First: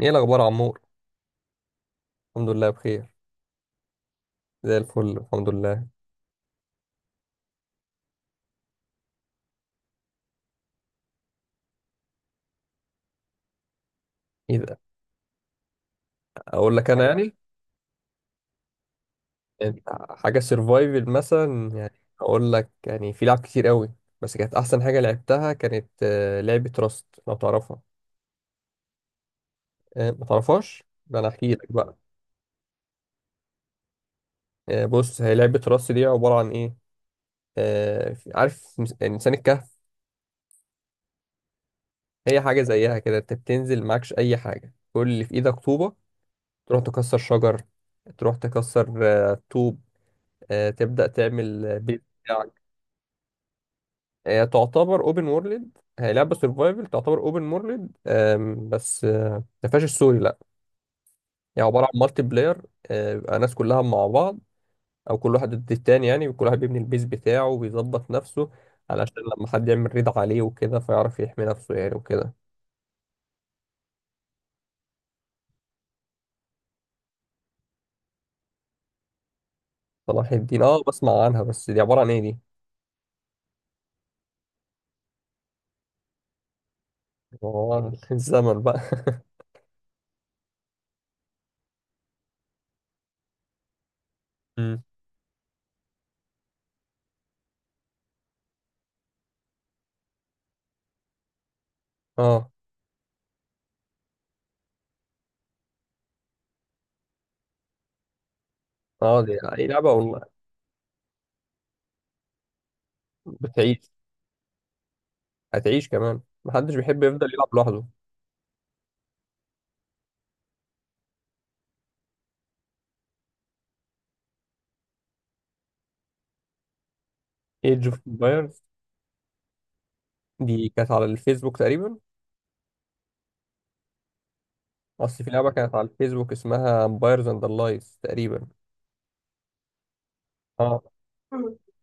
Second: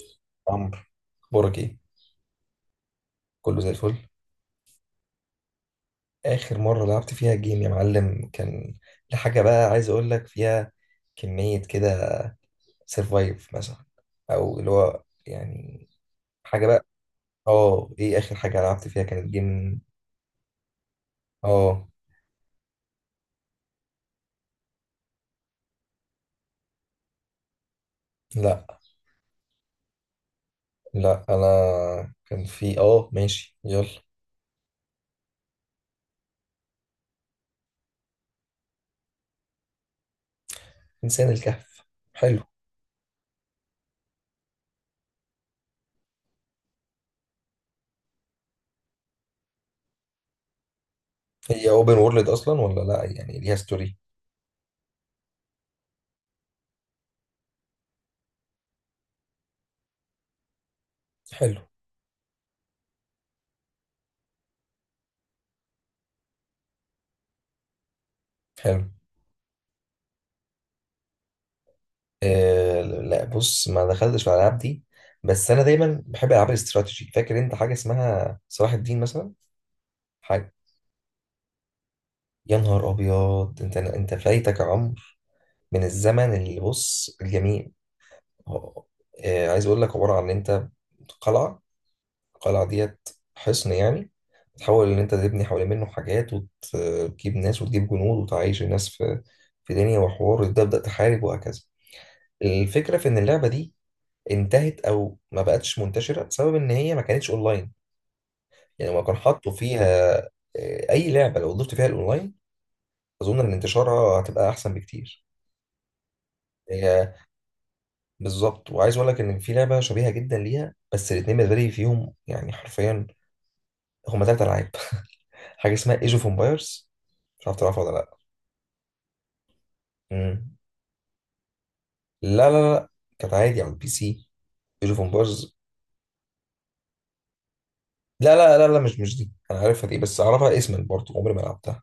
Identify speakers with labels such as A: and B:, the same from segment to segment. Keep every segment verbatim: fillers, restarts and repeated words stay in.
A: ايه الاخبار يا
B: عمرو،
A: عمور؟
B: اخبارك ايه؟
A: الحمد لله، بخير.
B: كله زي الفل.
A: زي الفل، الحمد لله.
B: اخر مره لعبت فيها جيم يا معلم كان لحاجه، بقى عايز اقول لك فيها كميه كده، سرفايف مثلا،
A: ايه
B: او اللي
A: ده؟
B: هو يعني حاجه
A: اقول
B: بقى.
A: لك، انا يعني،
B: اه ايه اخر حاجه لعبت فيها كانت جيم؟
A: انت حاجه سرفايفل مثلا
B: اه.
A: يعني؟ اقول لك يعني في لعب كتير قوي، بس كانت احسن حاجه لعبتها كانت آه، لعبه راست، لو تعرفها.
B: لا،
A: آه، ما تعرفهاش؟ ده
B: لا
A: انا احكي لك بقى.
B: انا كان في اه ماشي، يلا.
A: آه، بص، هي لعبه راست دي عباره عن ايه. آه، في- عارف مس- انسان الكهف؟
B: انسان الكهف،
A: هي
B: حلو.
A: حاجه زيها كده، انت بتنزل معكش اي حاجه، كل اللي في ايدك طوبه. تروح تكسر شجر، تروح تكسر آه، طوب، آه، تبدا تعمل
B: هي
A: آه،
B: اوبن
A: بيت.
B: وورلد اصلا ولا لا؟ يعني ليها ستوري؟
A: هي تعتبر اوبن وورلد، هي لعبه سرفايفل تعتبر اوبن وورلد. بس آه، ما فيهاش السوري، لا.
B: حلو.
A: يعني عباره عن مالتي بلاير، آه، بيبقى ناس كلها مع بعض او كل واحد ضد التاني، يعني كل واحد بيبني البيز بتاعه وبيظبط نفسه
B: حلو.
A: علشان لما حد يعمل ريد عليه وكده فيعرف يحمي نفسه يعني، وكده.
B: آه، لا، بص، ما دخلتش في الالعاب دي، بس انا دايما بحب العاب الاستراتيجي. فاكر انت حاجه اسمها صلاح الدين مثلا؟
A: صلاح
B: حاجه.
A: الدين؟ اه، بسمع عنها بس دي عباره عن ايه دي؟
B: يا نهار ابيض، انت انت فايتك، عمر، من الزمن. اللي بص، الجميل.
A: عبارة عن الزمن بقى
B: آه، عايز اقول لك، عباره عن ان انت قلعه، القلعه ديت، حصن يعني،
A: مم.
B: تحاول ان انت تبني حوالين منه حاجات وتجيب ناس وتجيب جنود وتعيش الناس في في دنيا وحوار، وتبدا تحارب وهكذا.
A: اه.
B: الفكره في ان اللعبه دي انتهت او ما بقتش منتشره بسبب ان هي ما كانتش اونلاين. يعني لو كان
A: اه، دي
B: حطوا
A: اي لعبه
B: فيها،
A: والله.
B: آه، اي لعبه لو ضفت فيها الاونلاين، اظن ان
A: بتعيش،
B: انتشارها هتبقى احسن بكتير.
A: هتعيش كمان، محدش بيحب
B: هي
A: يفضل يلعب لوحده.
B: بالظبط. وعايز اقول لك ان في لعبه شبيهه جدا ليها، بس الاثنين بالنسبه لي فيهم، يعني حرفيا، هما ثلاث العاب. حاجه اسمها ايج اوف امبايرز، مش عارف تعرفها
A: ايج
B: ولا
A: اوف؟
B: لا. مم.
A: دي كانت على الفيسبوك تقريبا.
B: لا لا لا، كانت عادي على البي سي، ايج اوف
A: اصل في لعبه
B: امبايرز.
A: كانت على الفيسبوك اسمها امبايرز اند لايز
B: لا
A: تقريبا.
B: لا لا لا، مش مش دي، انا عارفها دي، بس اعرفها اسما
A: اه.
B: برضه، عمري ما لعبتها.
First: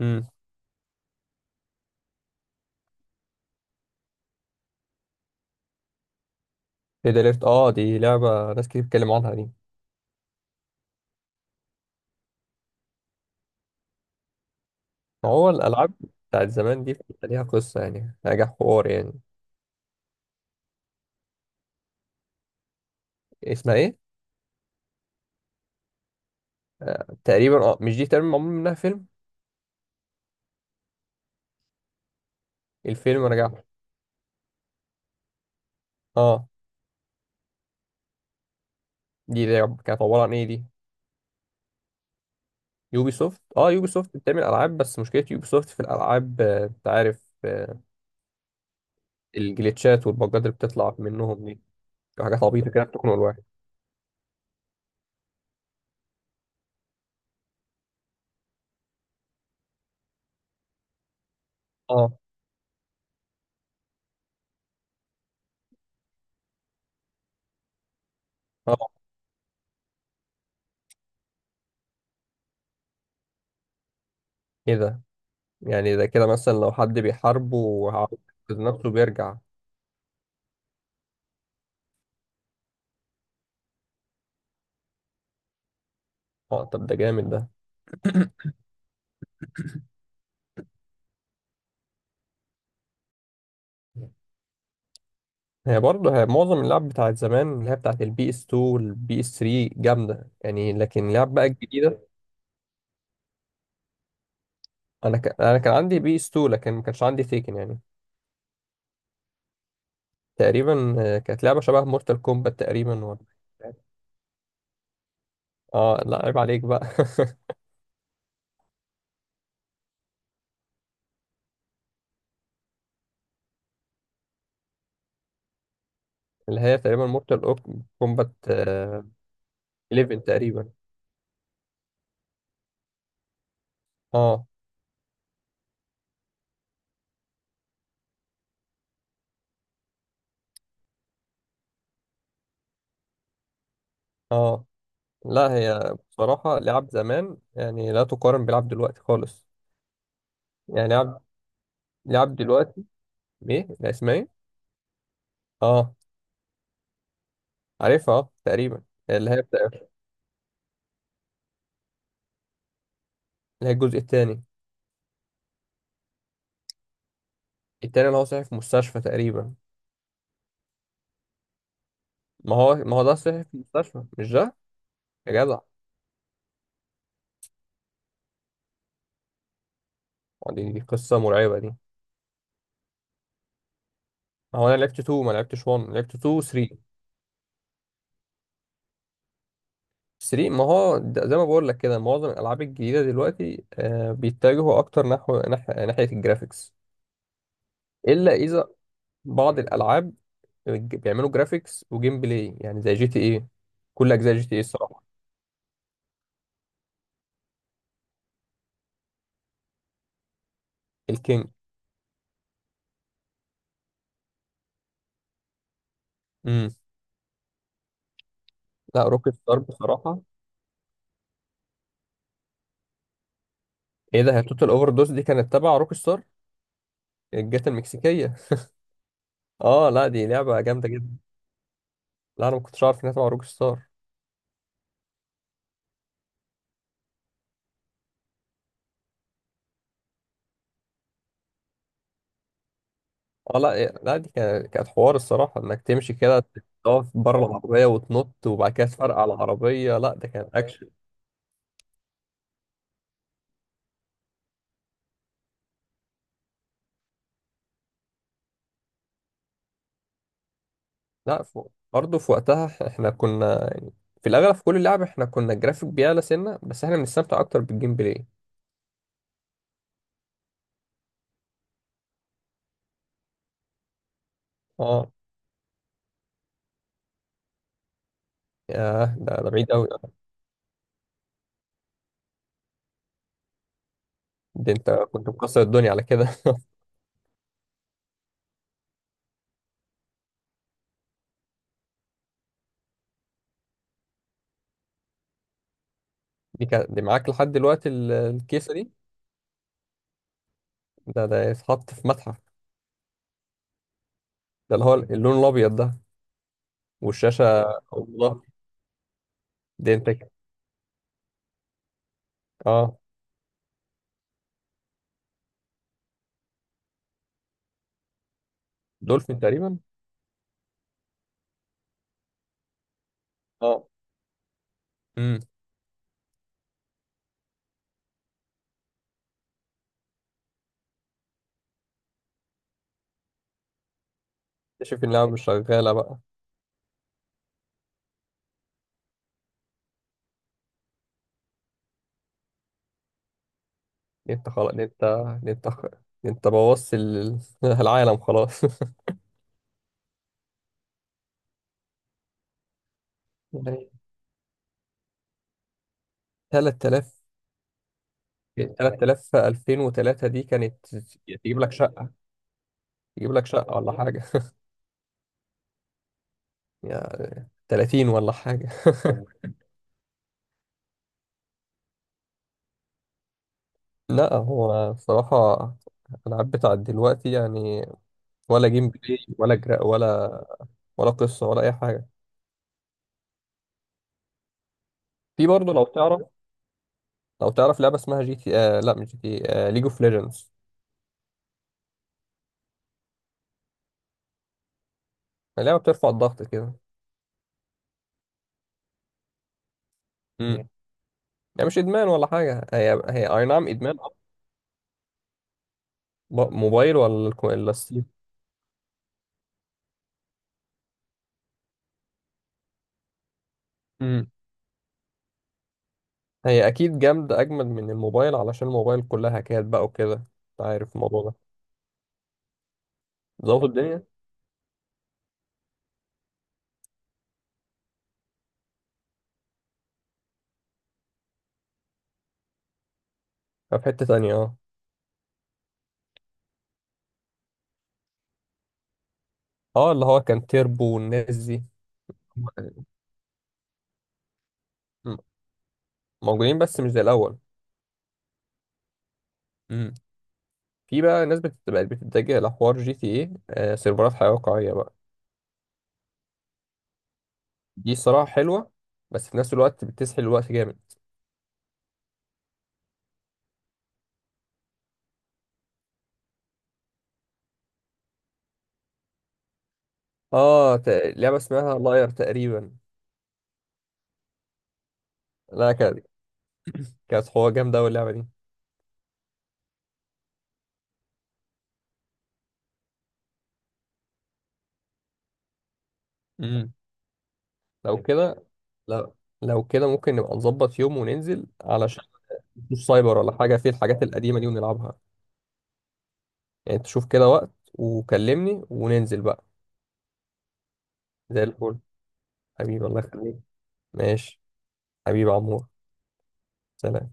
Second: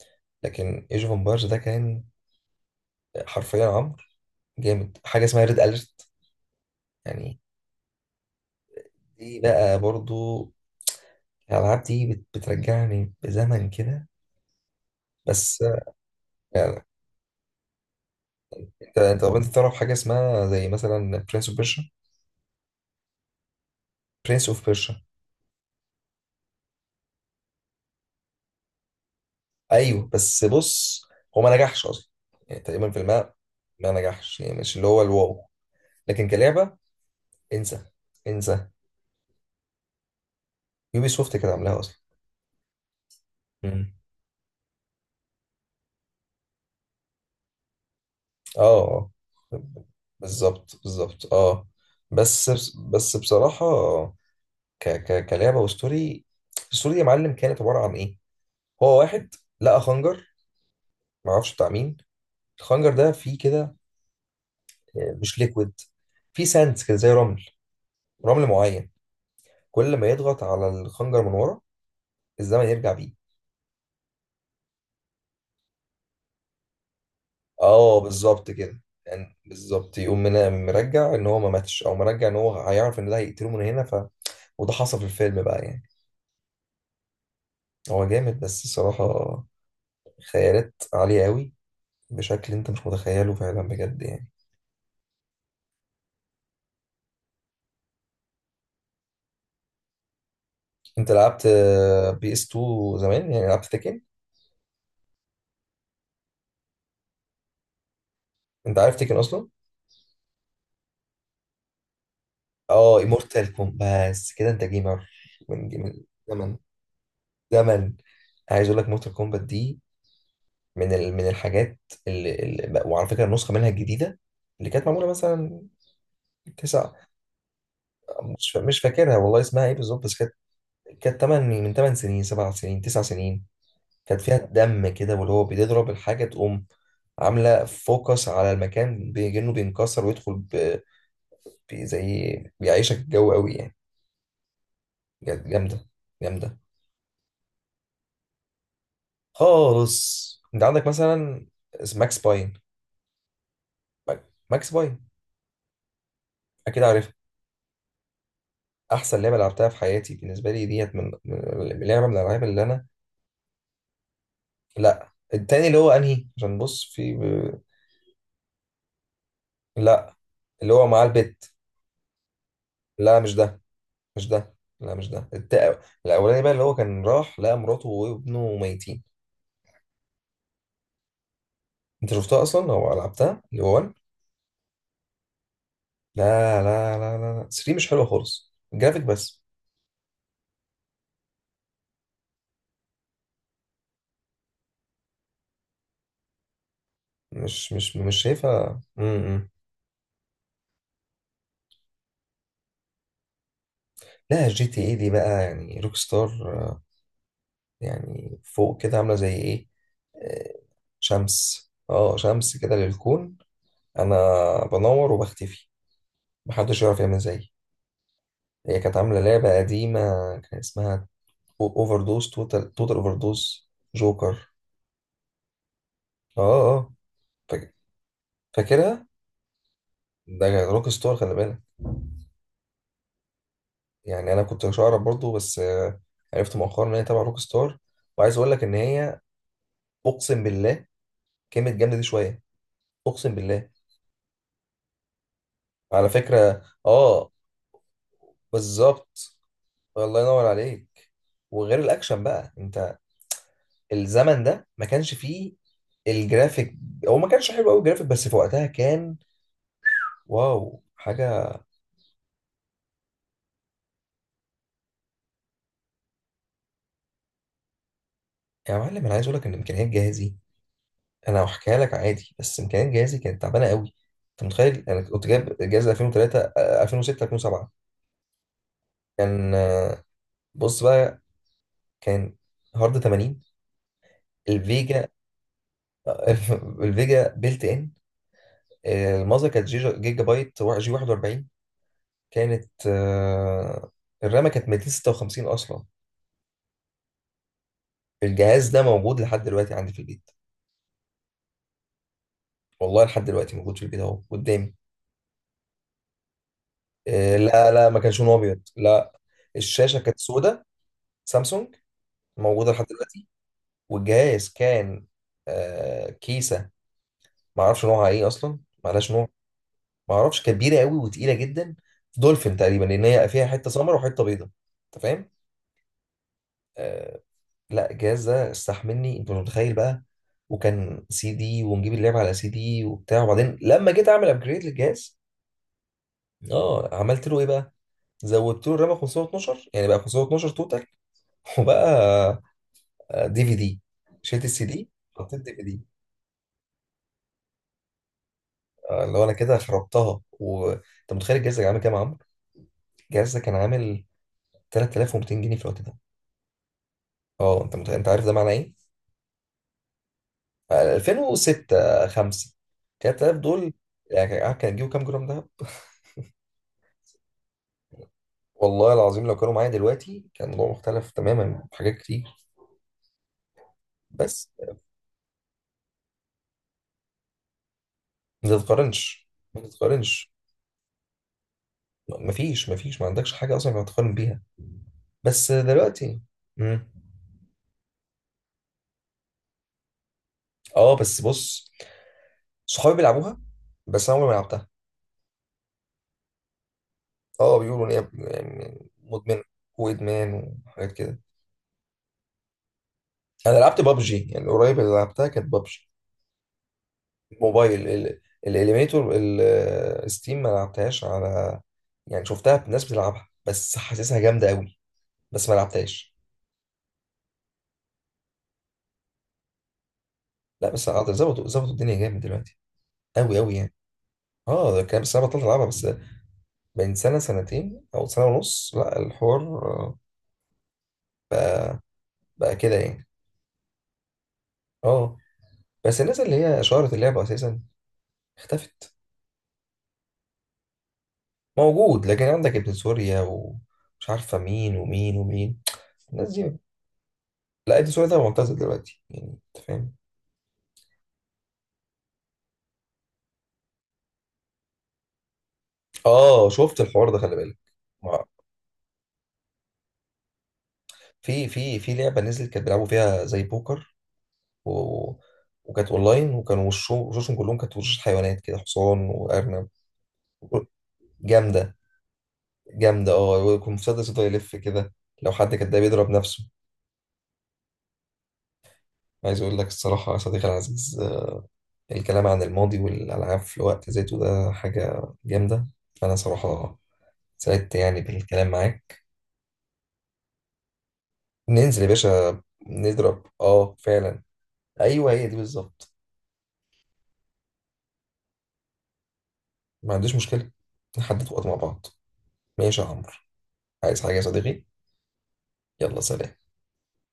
A: امم.
B: لكن ايج اوف امبايرز ده كان حرفيا، عمرو، جامد. حاجة اسمها ريد أليرت
A: ريد
B: يعني.
A: اليرت؟ اه، دي لعبه ناس كتير بتتكلم عنها
B: دي
A: دي.
B: بقى برضو، الألعاب دي بت- بترجعني بزمن كده.
A: ما هو
B: بس
A: الالعاب بتاعت
B: يعني،
A: زمان دي بيبقى ليها قصه، يعني نجاح، حوار
B: انت
A: يعني.
B: انت طب انت تعرف حاجة اسمها زي مثلا برنس اوف بيرشا؟
A: اسمها ايه؟
B: برنس اوف بيرشا.
A: آه. تقريبا، اه، مش دي تقريبا معمول منها فيلم؟
B: ايوه، بس بص، هو ما نجحش اصلا، يعني تقريبا في
A: الفيلم
B: الماء.
A: نجاح.
B: ما نجحش، يعني مش اللي هو الواو، لكن
A: اه.
B: كلعبة انسى، انسى.
A: دي لعبه كانت عباره عن ايه دي؟
B: يوبي سوفت كانت عاملاها اصلا.
A: يوبي سوفت؟ اه، يوبي
B: مم.
A: سوفت بتعمل العاب، بس مشكله يوبي سوفت في الالعاب، آه، انت عارف آه،
B: اه. اه
A: الجليتشات والبجات اللي
B: بالظبط،
A: بتطلع
B: بالظبط،
A: منهم دي.
B: اه.
A: حاجات
B: بس،
A: عبيطه كده بتكون
B: بس
A: الواحد.
B: بصراحة، ك ك كلعبه وستوري، الستوري يا معلم كانت عباره عن ايه؟ هو واحد لقى خنجر، ما اعرفش بتاع مين.
A: اه.
B: الخنجر ده فيه كده، آه، مش ليكويد، فيه ساندز كده زي رمل، رمل معين.
A: اه.
B: كل ما يضغط على الخنجر من ورا، الزمن يرجع بيه.
A: ايه ده؟ يعني ده كده مثلا لو حد بيحاربه
B: اه
A: وعاوز
B: بالظبط
A: ينقذ
B: كده،
A: نفسه بيرجع.
B: يعني بالظبط، يقوم من مرجع ان هو ما ماتش، او مرجع ان هو هيعرف ان ده هيقتله من هنا، ف وده حصل في الفيلم بقى يعني.
A: اه، طب ده جامد ده.
B: هو جامد، بس الصراحه خيالات عاليه قوي، بشكل انت مش متخيله فعلا، بجد يعني.
A: هي برضه هي معظم اللعب بتاعت زمان، اللي هي بتاعت البي اس اتنين والبي اس ثلاثة، جامده يعني. لكن
B: انت
A: اللعب
B: لعبت
A: بقى الجديده،
B: بي اس اتنين زمان؟ يعني لعبت تكن،
A: انا ك... انا كان عندي بي اس اتنين لكن ما كانش عندي تيكن يعني.
B: انت عارف تكن اصلا؟
A: تقريبا آه، كانت لعبه شبه مورتال كومبات
B: اه
A: تقريبا، ولا؟
B: مورتال كومبات، بس كده انت جيمر من
A: اه،
B: جيم
A: لا عيب
B: زمن،
A: عليك بقى
B: زمن. عايز اقول لك، مورتال كومبات دي من ال... من الحاجات اللي... اللي... وعلى فكره، النسخه منها الجديده اللي كانت معموله مثلا.
A: اللي هي
B: تسع،
A: تقريبا مورتال كومبات
B: مش فا- مش فاكرها والله اسمها ايه بالظبط، بس
A: احداشر
B: كانت،
A: تقريبا.
B: كانت تمانية، من تمن سنين، سبعة سنين، تسعة سنين. كانت فيها
A: اه.
B: دم كده، واللي هو بتضرب الحاجه تقوم عامله فوكس على المكان، بيجنه، بينكسر ويدخل في زي، بيعيشك الجو قوي يعني،
A: اه،
B: بجد
A: لا
B: جامده.
A: هي
B: جامده
A: بصراحة لعب زمان، يعني لا تقارن بلعب دلوقتي خالص.
B: خالص. انت عندك
A: يعني لعب،
B: مثلا اس- ماكس
A: لعب
B: باين.
A: دلوقتي. ايه، لا اسمها ايه؟
B: ماكس باين،
A: اه.
B: اكيد عارفها.
A: عارفها، اه تقريبا.
B: احسن
A: اللي
B: لعبه
A: هي بتاع،
B: لعبتها في حياتي بالنسبه لي ديت، من من- لعبه من الالعاب اللي انا.
A: اللي هي الجزء التاني؟
B: لا التاني، اللي هو انهي؟ عشان بص، في ب...
A: التاني اللي هو صحي في مستشفى تقريبا.
B: لا اللي هو معاه البت.
A: ما هو ما هو ده
B: لا مش
A: صحي في
B: ده،
A: مستشفى،
B: مش
A: مش ده؟
B: ده. لا مش ده،
A: يا جدع!
B: التا... الاولاني بقى، اللي هو كان راح لقى مراته وابنه ميتين.
A: ما دي, دي قصة مرعبة دي.
B: انت شفتها اصلا او لعبتها، اللي هو واحد؟
A: ما هو انا لعبت اتنين، ما لعبتش واحد، لعبت اتنين و
B: لا
A: تلاته.
B: لا لا لا لا، تلاتة مش حلوه خالص، الجرافيك بس.
A: تلاته، ما هو ده زي ما بقول لك كده، معظم الالعاب الجديدة دلوقتي آه بيتجهوا اكتر نحو نح... ناحية الجرافيكس.
B: مش مش مش
A: الا اذا
B: شايفها. امم إمم.
A: بعض الالعاب الج- بيعملوا جرافيكس وجيم بلاي، يعني زي جي تي ايه. كل اجزاء جي
B: لا
A: تي ايه
B: جي تي اي
A: الصراحه.
B: دي بقى يعني، روك ستار، آه، يعني فوق كده، عامله زي ايه؟ آه،
A: الكينج.
B: شمس، اه شمس كده للكون. انا بنور وبختفي،
A: امم.
B: محدش يعرف يعمل زيي. هي كانت
A: لا،
B: عامله
A: روك
B: لعبه
A: ستار
B: قديمه،
A: بصراحه.
B: كان اسمها اوفر دوز، توتال توتال اوفر دوز،
A: ايه ده؟ هي
B: جوكر.
A: توتال اوفر دوز دي كانت تبع روك ستار؟
B: اه. اه
A: الجات
B: فاك-
A: المكسيكيه!
B: فاكرها.
A: اه، لا دي لعبه
B: ده روك
A: جامده
B: ستار،
A: جدا.
B: خلي بالك.
A: لا، انا ما كنتش عارف انها تبع روك ستار.
B: يعني انا كنت مش اعرف برضه، بس آه، عرفت مؤخرا ان هي تبع روك ستار. وعايز اقول لك ان هي، اقسم بالله، كلمة جامدة دي شوية، أقسم
A: اه،
B: بالله.
A: لا إيه، لا دي كانت كانت حوار الصراحه، انك
B: على
A: تمشي كده،
B: فكرة
A: تقف
B: آه
A: بره العربيه وتنط وبعد كده تفرقع
B: بالظبط.
A: العربيه. لا
B: الله
A: ده
B: ينور
A: كان اكشن.
B: عليك. وغير الأكشن بقى، أنت الزمن ده ما كانش فيه الجرافيك. هو ما كانش حلو قوي الجرافيك، بس في وقتها كان واو
A: لا ف-
B: حاجة.
A: برضه في وقتها احنا كنا يعني، في الاغلب في كل لعبه احنا كنا الجرافيك بيعلى سنه، بس احنا بنستمتع اكتر بالجيم بلاي.
B: يا معلم، أنا عايز أقول لك إن إمكانيات جهازي، أنا هحكيها لك عادي، بس إمكانيات جهازي كانت تعبانة قوي. أنت متخيل، أنا
A: اه.
B: كنت جايب جهاز الفين وثلاثة، آه، الفين وستة، الفين وسبعة.
A: ياه، ده ده
B: كان،
A: بعيد قوي.
B: آه، بص بقى، كان هارد تمانين،
A: ده انت
B: الفيجا.
A: كنت مكسر الدنيا على كده
B: الفيجا بيلت ان، الماذر كانت جيجا, جيجا بايت، وا- جي واحد واربعين، كانت، آه، الرامة كانت ميتين وستة وخمسين أصلا.
A: دي كان دي معاك لحد دلوقتي، ال-
B: الجهاز
A: الكيسه
B: ده
A: دي؟
B: موجود لحد دلوقتي عندي في البيت.
A: ده ده يتحط في متحف.
B: والله لحد دلوقتي موجود في البيت، أهو قدامي.
A: ده اللي هو اللون الابيض ده؟
B: آه،
A: والشاشه؟
B: لا لا، ما كانش لون
A: الله.
B: أبيض، لا.
A: دي
B: الشاشة
A: انت
B: كانت
A: ك-
B: سودة، سامسونج، موجودة لحد
A: اه.
B: دلوقتي. والجهاز كان، آه، كيسة، ما أعرفش نوعها إيه أصلا، معلهاش نوع.
A: دولفين تقريبا.
B: ما أعرفش، كبيرة قوي وتقيلة جدا. دولفين تقريبا، لأن هي فيها حتة
A: اه.
B: سمر وحتة بيضة. أنت فاهم؟
A: امم.
B: آه، لا الجهاز ده استحملني، انت مش متخيل بقى. وكان سي دي، ونجيب اللعبه على سي دي وبتاع. وبعدين لما جيت اعمل ابجريد
A: اكتشف
B: للجهاز،
A: اللعبه مش شغاله بقى.
B: اه، عملت له ايه بقى؟ زودت له الرامه خمسمئة واثني عشر، يعني بقى خمسمئة واثني عشر توتال. وبقى دي في دي،
A: دي
B: شلت
A: انت
B: السي
A: خلاص. دي
B: دي،
A: انت
B: حطيت
A: دي
B: دي في
A: انت
B: دي.
A: خ- دي انت بوظت ال- العالم خلاص
B: آه، اللي هو انا كده خربتها. وانت متخيل الجهاز ده كان عامل كام يا عمرو؟ الجهاز ده كان
A: يعني
B: عامل ثلاثة آلاف ومئتين جنيه في الوقت ده.
A: تلات تلاف.
B: اه انت متخيل؟ انت عارف ده معناه ايه؟
A: تلات تلاف، ألفين وثلاثة دي كانت
B: آه،
A: تجيب لك
B: الفين وستة،
A: شقة،
B: خمسة.
A: تجيب
B: تلات تلاف
A: لك
B: دول،
A: شقة ولا حاجة
B: يعني عارف كان هتجيبوا كام جرام دهب؟
A: يا تلاتين ولا حاجة
B: والله العظيم لو كانوا معايا دلوقتي، كان الموضوع مختلف تماما في حاجات كتير.
A: لا،
B: بس
A: هو بصراحة الألعاب بتاعت دلوقتي يعني،
B: ما
A: ولا جيم بلاي
B: تتقارنش،
A: ولا
B: ما
A: جرا
B: تتقارنش.
A: ولا، ولا قصة ولا أي حاجة.
B: مفيش مفيش ما عندكش حاجة أصلا ينفع تقارن بيها.
A: في
B: بس
A: برضه لو
B: دلوقتي.
A: تعرف،
B: مم.
A: لو تعرف لعبة اسمها جي تي آه لا مش جي تي، آه ليج اوف ليجندز.
B: اه بس بص، صحابي بيلعبوها، بس انا عمري ما لعبتها.
A: لعبة بترفع الضغط كده.
B: اه، بيقولوا ان هي يعني مدمنه، وادمان
A: امم.
B: وحاجات كده.
A: يعني مش إدمان ولا حاجة، هي هي أي
B: انا
A: نعم
B: لعبت
A: إدمان آه،
B: بابجي، يعني قريب اللي لعبتها كانت بابجي.
A: ب- موبايل ولا الكو- ولا
B: موبايل،
A: ستيم؟
B: ال- الاليميتور الستيم ما لعبتهاش، على يعني شفتها ناس بتلعبها، بس حاسسها جامده قوي، بس ما لعبتهاش.
A: هي اكيد جامدة، اجمل من الموبايل، علشان الموبايل كلها هكات بقى وكده، انت
B: لا بس
A: عارف
B: أقدر،
A: الموضوع
B: ظبطوا،
A: ده.
B: ظبطوا الدنيا جامد دلوقتي، قوي قوي
A: ظبط
B: يعني.
A: الدنيا.
B: اه ده كام سنه بطلت العبها بس، بين سنه، سنتين، او سنه ونص. لا الحوار آه، بقى كده يعني.
A: في حتة تانية اه.
B: اه، بس الناس اللي هي شهرت اللعبه اساسا اختفت.
A: اه، اللي هو كان تيربو والناس دي.
B: موجود، لكن عندك ابن سوريا ومش عارفه مين ومين
A: م-
B: ومين، الناس دي.
A: موجودين بس مش زي الاول.
B: لا، ابن سوريا ده معتزل دلوقتي يعني، انت فاهم؟
A: امم. في بقى ناس بت- بقت بتتجه لحوار جي تي ايه، آه سيرفرات حياة واقعية بقى.
B: اه شفت الحوار ده، خلي بالك.
A: دي
B: ما-
A: الصراحة حلوة، بس في نفس الوقت بتسحل الوقت جامد.
B: في، في في لعبه نزلت، كانت بيلعبوا فيها زي بوكر، و... وكانت اونلاين، وكانوا وشو- وشوشهم كلهم كانت وشوش حيوانات كده، حصان وارنب.
A: اه. ت- لعبة
B: جامده.
A: اسمها لاير تقريبا.
B: جامده. اه، ويكون مسدس يفضل يلف كده، لو حد كان
A: لا،
B: ده،
A: كانت،
B: بيضرب نفسه.
A: كانت حوار جامدة أوي اللعبة دي.
B: عايز اقول لك الصراحه يا صديقي العزيز، آه، الكلام عن الماضي والالعاب في وقت ذاته ده حاجه جامده. فانا
A: امم.
B: صراحه سعدت يعني
A: لو كده،
B: بالكلام معاك.
A: لو لو كده ممكن نبقى نظبط يوم وننزل،
B: ننزل يا
A: علشان
B: باشا،
A: مش سايبر
B: نضرب،
A: ولا حاجة، في
B: اه
A: الحاجات
B: فعلا.
A: القديمة دي ونلعبها.
B: ايوه هي دي بالظبط.
A: يعني تشوف كده وقت وكلمني وننزل بقى.
B: ما عنديش مشكله، نحدد
A: زي
B: وقت مع
A: الفل.
B: بعض. ماشي
A: حبيبي
B: يا
A: الله
B: عمرو.
A: يخليك.
B: عايز حاجه يا
A: ماشي.
B: صديقي؟
A: حبيبي يا عمور.
B: يلا سلام.
A: سلام.